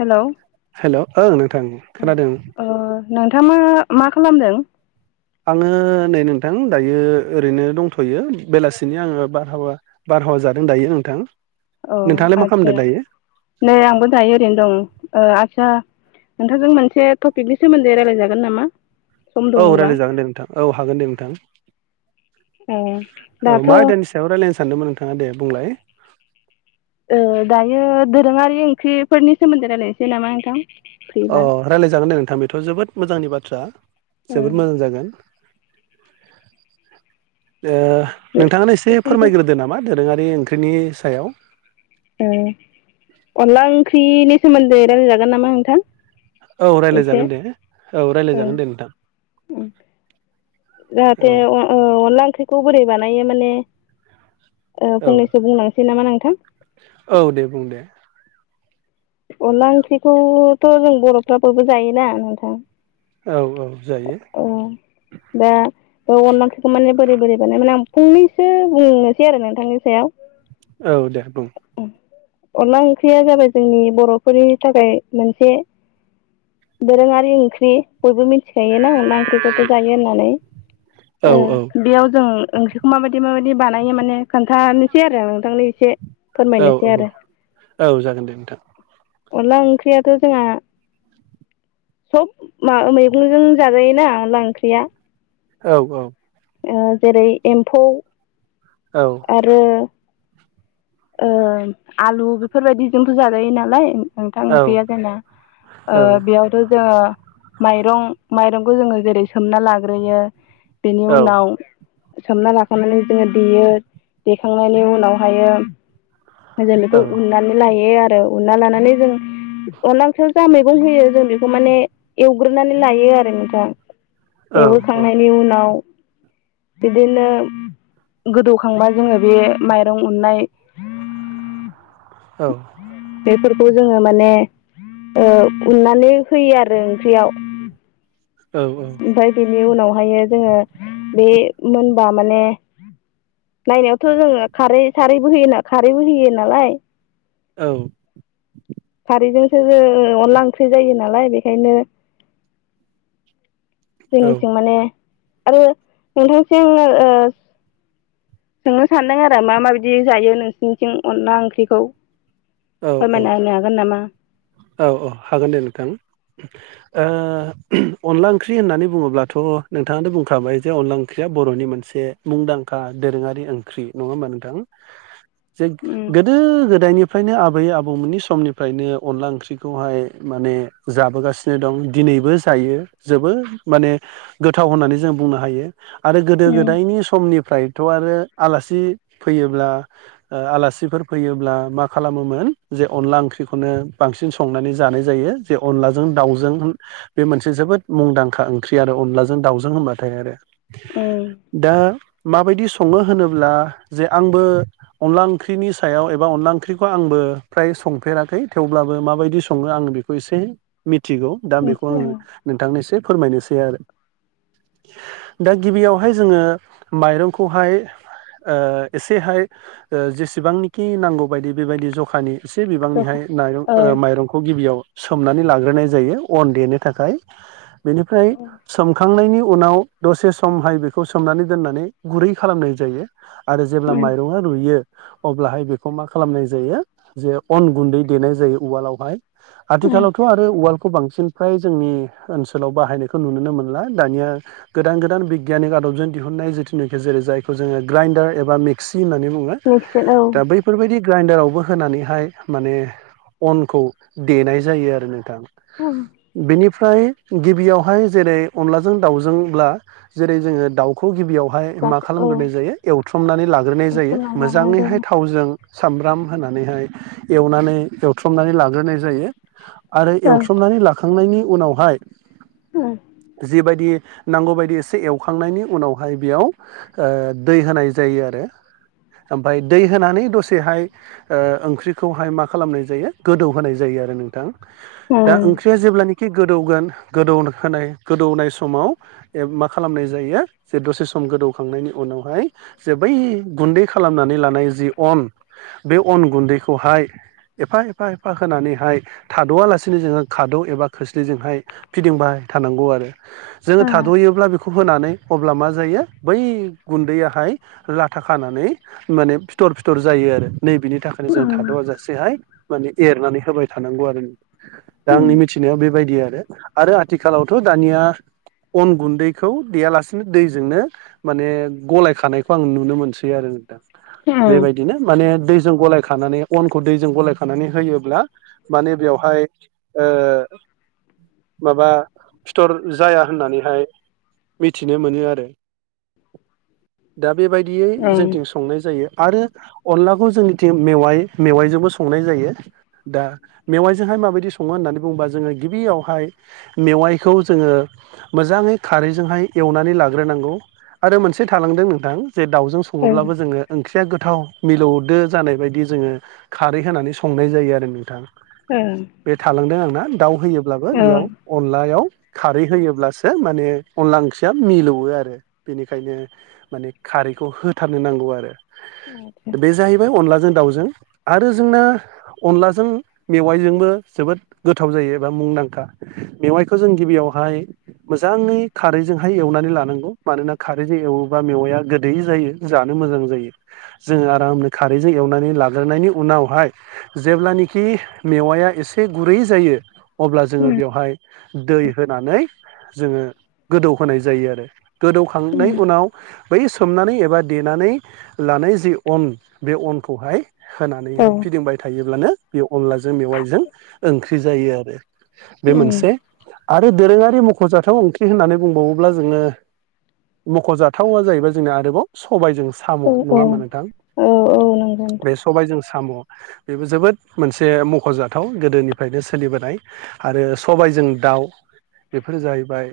Hello hello ओं नोंथां खोनादों ओ नोंथाङा मा खालामदों आङो नै नोंथां दायो ओरैनो दंथ'यो बेलासिनि आङो बारहावा बार बारहावा जादों दायो नोंथां अ नोंथाङालाय मा आदसा खालामदों दायो नै आंबो दायो ओरैनो दं ओ आदसा नोंथांजों मोनसे टपिकनि सोमोन्दै रायलायजागोन नामा सम औ दङबा रायलायजागोन दे नोंथां औ हागोन दे नोंथां ओ औ दाथ' मा ओ आयदानि सायाव रायलायनो सानदोंमोन नोंथाङा दे बुंलाय ओ दायो दोरोङारि ओंख्रिफोरनि सोमोन्दै रायलायनोसै नामा नोंथां अ फ्रिबा रायलायजागोन दे नोंथां बेथ' जोबोद मोजांनि बाथ्रा ओ जोबोद मोजां जागोन ओ नोंथाङानो एसे फोरमायग्रोदो नामा दोरोङारि ओंख्रिनि सायाव ओम अनला ओंख्रिनि सोमोन्दै रायलायजागोन नामा नोंथां औ एसे रायलायजागोन दे औ ओ रायलायजागोन दे नोंथां औ जाहाथे अ-अ-अनला ओंख्रिखौ बोरै बानायो माने ओ औ फंनैसो बुंलांसै नामा नोंथां औ दे बुं दे अनला ओंख्रिखौथ' जों बर'फ्रा बयबो जायोना नोंथां औ औ जायो [inaudible] बे अनला ओंख्रै खौ माने बोरै बोरै माने आं फंनैसो बुंनोसै आरो नोंथांनि सायाव औ दे बुं अनला ओंख्रिया जाबाय जोंनि बर'फोरनि थाखाय मोनसे दोरोङारि ओंख्रि बयबो मिथिखायोना अनला ओंख्रिखौथ' जायो होननानै औ ओ बेयाव‌ जों ओंख्रिखौ माबायदि माबायदि बानायो माने खोनथानोसै आरो नोंथांनो एसे औ फोरमायनोसै औ आरो औ जागोन दे नोंथां अनला ओंख्रियाथ' जोंहा सब मा मैगंजों जाजायो ना अनला ओंख्रिया औ औ ओ जेरै एम्फौ औ आरो ओ आलु बेफोरबायदिजोंथ' जाजायो नालाय नोंथां औ ओंख्रिया जोंना ओ बेयावथ' जोङो माइरं माइरं बो जोङो जेरै सोमना लाग्रोयो बेनि औ उनाव सोमना लाखांनानै जोङो देयो देखांनायनि उनावहायो बेखौ औ उननानै लायो आरो उनना लानानै जों अनला ओंख्रिया जा मैगं होयो जों बेखौ माने एवग्रोनानै लायो आरो नोंथां औ एवगोरखांनायनि उनाव बिदिनो गोदौखांबा जोङो बे माइरं उननाय औ बेफोरखौ जोङो माने उननानै होयो आरो ओंख्रियाव ओमफ्राय बेनि उनावहाय जोङो बे मोनबा माने नायनायावथ' जोङो खारै सारै बो होयोना खारैबो होयो नालाय औ बेजोंसो जों अनला ओंख्रि जायो नालाय बेखायनो जोंनिथिं माने आरो नोंथांथिं ओ सोंनो सानदों आरो मा माबिदि जायो नोंसिनिथिं अनला ओंख्रिखौ औ औ फोरमायना होनो हागोन नामा? औ औ हागोन दे नोंथां। ओ अनला ओंख्रि होननानै बुङोब्लाथ' नोंथाङानो बुंखाबाय जे अनला ओंख्रिया बर'नि मोनसे मुंदांखा दोरोङारि ओंख्रि नङा होमबा नोंथां। जे उम गोदो गोदायनि फ्रायनो आबै आबौमोननि समनिफ्रायनो अनला ओंख्रिखौहाय माने जाबोगासिनो दं दिनै नैबो जायो जोबोद माने गोथाव होननानै जों बुंनो हायो। आरो गोदो उम गोदायनि समनि फ्रायथ' आरो आलासि फैयोब्ला ओ आलासिफोर फैयोब्ला मा खालामोमोन जे अनला ओंख्रिखौनो बांसिन संनानै जानाय जायो जे अनलाजों दाउजों बे मोनसे जोबोद मुंदांखा ओंख्रि आरो अनलाजों दाउजों होनबाथाय आरो। उम दा माबायदि सङो होनोब्ला जे आंबो अनला ओंख्रिनि सायाव एबा अनला ख्रिखौ आंबो फ्राय संफेराखै थेवब्लाबो माबायदि सङो आङो बेखौ एसे मि थिगौ दा बेखौ मिथियो आङो नोंथांनि एसे फोरमायनोसै आरो। दा गिबियावहाय जोङो माइरंखौहाय ओ एसेहाय जेसेबांनिखि नांगौ बायदि बेबायदि जखानि एसे औ बिबांनिहाय माइरं औ ओ माइरंखौ गिबियाव सोमनानै लाग्रोनाय जायो अन देनो थाखाय बेनिफ्राय उम सोमखांनायनि उनाव दसे समहाय बेखौ सोमनानै दोननानै गुरै खालामनाय जायो। आरो जेब्ला माइरंआ रुयो अब्लाहाय बेखौ मा खालामनाय जायो जे अन गुन्दै देनाय जायो उवालावहाय उम आथिखालावथ' आरो उवाल खौ बांसिन फ्राय जोंनि ओनसोलाव बाहायनायखौ नुनो मोनला दानिया गोदान गोदान बिगियाननि आदबजों दिहुननाय जिथुनाखि जेरै जायखौ जोङो ग्राइडार एबा मिक्सि होननानै बुङो मिथिगोन औ दा बै ग्राइडारावबो होनानैहाय माने अनखौ देनाय जायो आरो नोंथां। [inaudible] फ्राय गिबियावहाय जेरै अनलाजों दाउजोंब्ला जेरै जोङो दाउखौ गिबियाव हाय मा औ खालामग्रोनाय जायो एवथ्रमनानै लाग्रोनाय जायो बुथुमना लाग्रा मोजाङैहाय थावजों सामब्राम होनानैहाय एवनानै एवथ्रमनानै लाग्रोनाय जायो। आरो जायो। एवथ्रमनानै लाखांनायनि उनावहाय जिबायदि नांगौ बायदि एसे एवखा खांनायनि उनावहाय बेयाव ओ दै होनाय जायो आरो। ओमफाय दै होनानै दसे बेहाय ओ ओंख्रिखौहाय मा खालामनाय जायो गोदौ होनाय जायो आरो नोंथां। दा ओंख्रिया जेब्लानिखि गोदौगोन गोदौ होनाय गोदौनाय समाव ए मा खालामनाय जायो जे दसे सम गोदौखांनायनि उनावहाय जे बै गुन्दै खालामनानै लानाय जि अन बे अन गुन्दैखौहाय एफा एफा एफा होनानैहाय थाद'आलासिनो जोङो खा खाद' एबा खोस्लिजोंहाय फिदिंबाय थानांगौ आरो। जोङो थाद'योब्ला बेखौ होनानै अब्ला मा जायो बै गुन्दैयाहाय लाथा खानानै माने फिथर फिथर जायो आरो नै बिनि थाखायनो जों थाद'आ जासेहाय माने एरनानै होबाय थानांगौ आरो। दा आंनि मिथिनायाव बेबायदि आरो। आरो आथिखालावथ' दानिया अन गुन्दैखौ देयालासेनो दैजोंनो माने गलायखानायखौ आं नुनो मोनसै आरो दा। उम माने दैजों गलायखानानै अनखौ दैजों गलायखानानै होयोब्ला माने बेवहाय ओ ओ माबा फिथर जाया होननानैहाय मिथिनो मोनो आरो। दा बेबायदियै जोंथिं संनाय जायो आरो अनलाखौ जोंनिथिं मेवा मेवाइजोंबो संनाय जायो दा मेवाइजोंहाय माबायदि सङो होननानै बुङोबा जोङो गिबियावहाय मेवाइखौ जोङो मोजाङै खारैजोंहाय एवनानै लाग्रोनांगौ आरो मोनसे थालांदों नोंथां जे दाउजों सङोब्लाबो जोङो ओंख्रिया गोथाव मिलौदो जानाय बायदि जोङो खारै होनानै संनाय जायो आरो नोंथां। बे थालांदों आंना दाउ होयोब्लाबो बेयाव अनलायाव खारै होयोब्लासो माने अनला ओंख्रिया मिलौवो आरो बेनिखायनो माने खा रैखौ होथारनो नांगौ आरो। बे जाहैबाय अनलाजों दाउ जों आरो जोंना अनलाजों मेवाइ जोंबो जोबो गोथाव जायो एबा मुं दांखा मेवाइखौ जों गिबियावहाय मोजाङै खारैजोंहाय एवनानै लानांगौ मानोना खारैजों एवोबा मेवाइया गोदै जायो जानो मोजां जायो। जोङो आरामनो खारैजों एवनानै लाग्रोनायनि उनावहाय जेब्लानाखि मेवाया एसे गुरै जायो अब्ला जोङो बेयावहाय दै होनानै जोङो गोदौ होनोनाय जायो आरो गोदौखांनाय उनाव बै सोमनानै एबा देनानै लानाय जि अन बे अनखौहाय होनानैहाय फिदिंबाय थायोब्लानो बे अनलाजों मेवाइजों ओंख्रि जायो आरो। बे मोनसे आरो दोरोङारि मख'जाथाव ओंख्रि होननानै बुंबावोब्ला जोङो मख'जाथावा जाहैबाय जोंना आरोबाव सबायजों साम' नङा होमबा नोंथां औ नंगौ बे नोंथां सबायजों साम' बेबो जोबोद मोनसे मख'जाथाव गोदोनिफ्रायनो सोलिबोनाय आरो सब सबाय जों दाउ बेफोरो जाहैबाय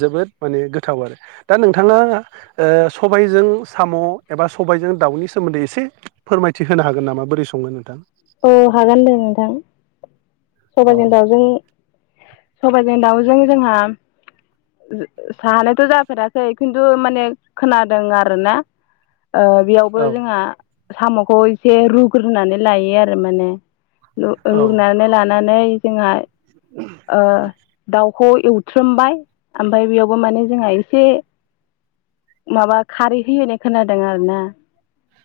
जोबोद माने गोथाव आरो दा नोंथाङा ओ सबाय जों साम' एबा सबायजों दावउनि सोमोन्दै एसे फोरमायथि होनो हागोन नामा बोरै संनो नोंथां? औ हागोन दे नोंथां। औ सबजोंजों दाउजों सबायजों दाउजों जोंहा जानायथ' जाफेराखै खिन्थु माने खोनादों आरो ना। ओ बेयावबो औ जोंहा साम'खौ एसे रुग्रोनानै लायो आरो माने। रु ओ औ रुग्रुनानै लानानै जोंहा दउ खौ एवथ्रोमबाय आमफाय बेयावबो माने जोंहा एसे माबा खारै होयो होनाय खोनादों आरो ना।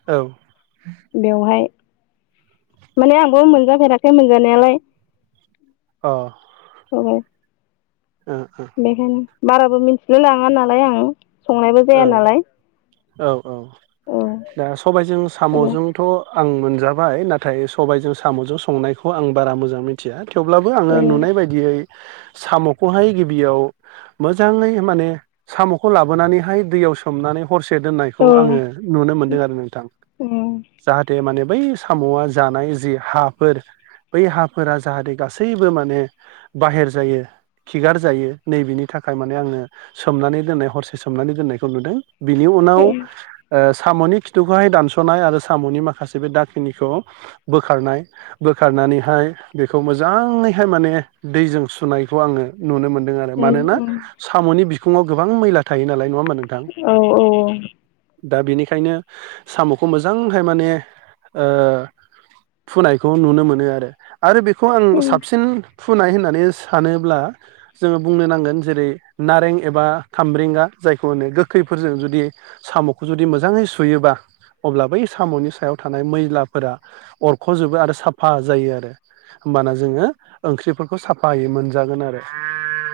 औ अ ओ बेवहाय माने आंबो मोनजाफेराखै मोनजानायालाय ओ औ सबाय बेखायनो बाराबो मिनथिलाय लाङा नालाय आं संनायबो जाया नालाय। औ औ औ दा सबायजों आदा साम'जोंथ' आं मोनजाबाय नाथाय सबायाइजों साम'जों संनायखौ आं बारा मोजां मिथिया। थेवब्लाबो आङो औ नुनाय बायदियै साम'खौहाय गिबियाव मोजाङै माने साम'खौ लाबोनानै हाय दैयाव सोमनानै हरसे दोननायखौ औ आङो नुनो मोनदों आरो नोंथां। उम जाहाथे माने बै साम'आ जानाय जि हाफोर बै हाफोरा जाहाथे गासैबो माने बाहेर जायो खिगार जायो नै बेनि थाखाय माने आङो सोमनानै दोननाय हरसे सोमनानै दोननायखौ नुदों बिनि उनाव ओ साम'नि खिथुखौहाय दानस'नाय आरो साम'नि माखासे बे दाखिनिखौ बोखारनाय बोखारना नानैहाय बेखौ मोजाङैहाय माने दैजों सुनायखौ आङो नुनो मोनदों आरो मानोना साम'नि बिखुङाव गोबां मैला थायो नालाय नङा होमबा नोंथां औ औ। दा बिनिखायनो साम'खौ मोजांहाय माने ओ फुनायखौ नुनो मोनो आरो आरो बेखौ आं साबसिन फुनाय होननानै सानोब्ला जोङो बुंनो नांगोन जेरै नारें एबा खामब्रे रेंगा जायखौ होनो गोखैफोरजों जुदि साम'खौ जुदि मोजाङै सुयोबा अब्ला बै साम'नि सायाव थानाय मैलाफोरा अरख'जोबो आरो साफा जायो आरो होमबाना जोङो ओंख्रिफोरखौ साफायै मोनजागोन आरो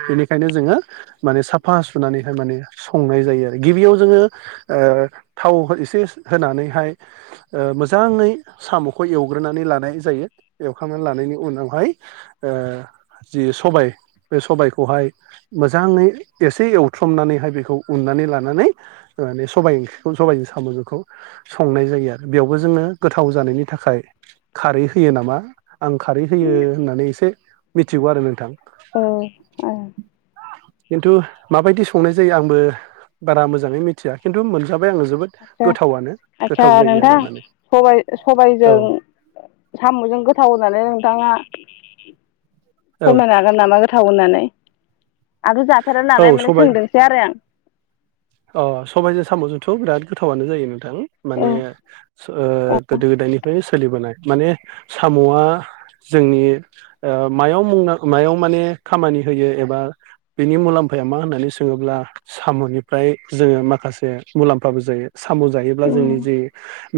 बेनिखायनो जोङो माने साफा सुनानै माने संनाय जायो आरो गिबियाव जोङो थाव एसे होनानैहाय मोजाङै साम'खौ एवग्रोनानै लानाय जायो एवखांनानै लानायनि उनावहाय जि सबाय बे सबायखौहाय मोजाङै एसे एव थ्रमनानैहाय बेखौ उननानै लानानैान सबाइ ओंख्रिखौ सबजों साम'जोंखौ संनाय जायो जायो आरो बेयावबो जोङो गोथाव जानायनि थाखाय खारै होयो नामा आं खारै होयो होननानै एसे मिथिगौ आरो नोंथां औ खिन्थु माबायदि संनाय जायो आंबो बारा मोजाङै मिथिया खिन्थु मोनजाब आदसा आस्सा जायो आरो नोंथां माने सबाय औ सबायजों साम'जों गोथाव होन्नानै नोंथाङा औ फोरमायनो हागोन नामा गोथाव होननानै आगोल जाथारा औ नालाय माने सबाय सोंदोंसै आरो आं अ सबायाइजों साम'जोंथ' बिराद गोथावनो जायो नों थां औ माने सो ओ औ गोदो गोदायनिफरायनो सोलिबोनाय माने साम'आ जोंनि ओ मायाव मायाव माने खामानि होयो एबा बिनि मुलाम्फाया मा होननानै सोङोब्ला साम'नि फ्रामाय जोङो माखासे मुलाम्फाबो जायो साम' जायोब्ला जोंनि जि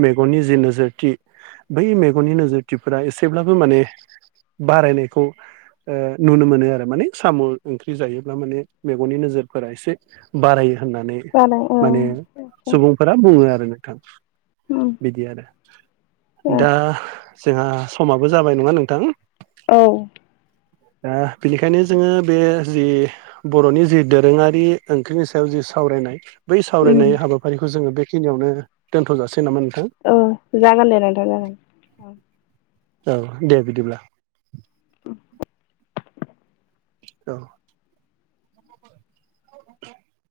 मेगननि जि नोजोरथि बै मेगननि नोजोरथिफोरा एसेब्लाबो माने बारायनायखौ नुनो मोनो आरो माने साम' ओंख्रि जायोब्ला माने मेगननि नोजोरफोरा एसे बारायो होननानै जादों औ औ माने सुबुंफोरा बुङो आरो नों थां बिदि आरो औ दा जोंहा समाबो जाबाय नङा नोंथां औ दा बेनिखायनो जोङो बे जि बर'नि जि दोरोङारि ओंख्रिनि सायाव जों सावरायनाय बै सावरायनाय हाबाफारिखौ जोङो बेखिनियावनो दोनथ'जासिगोन औ जागोन दे नोंथां जागोन औ औ दे बिदिब्ला औ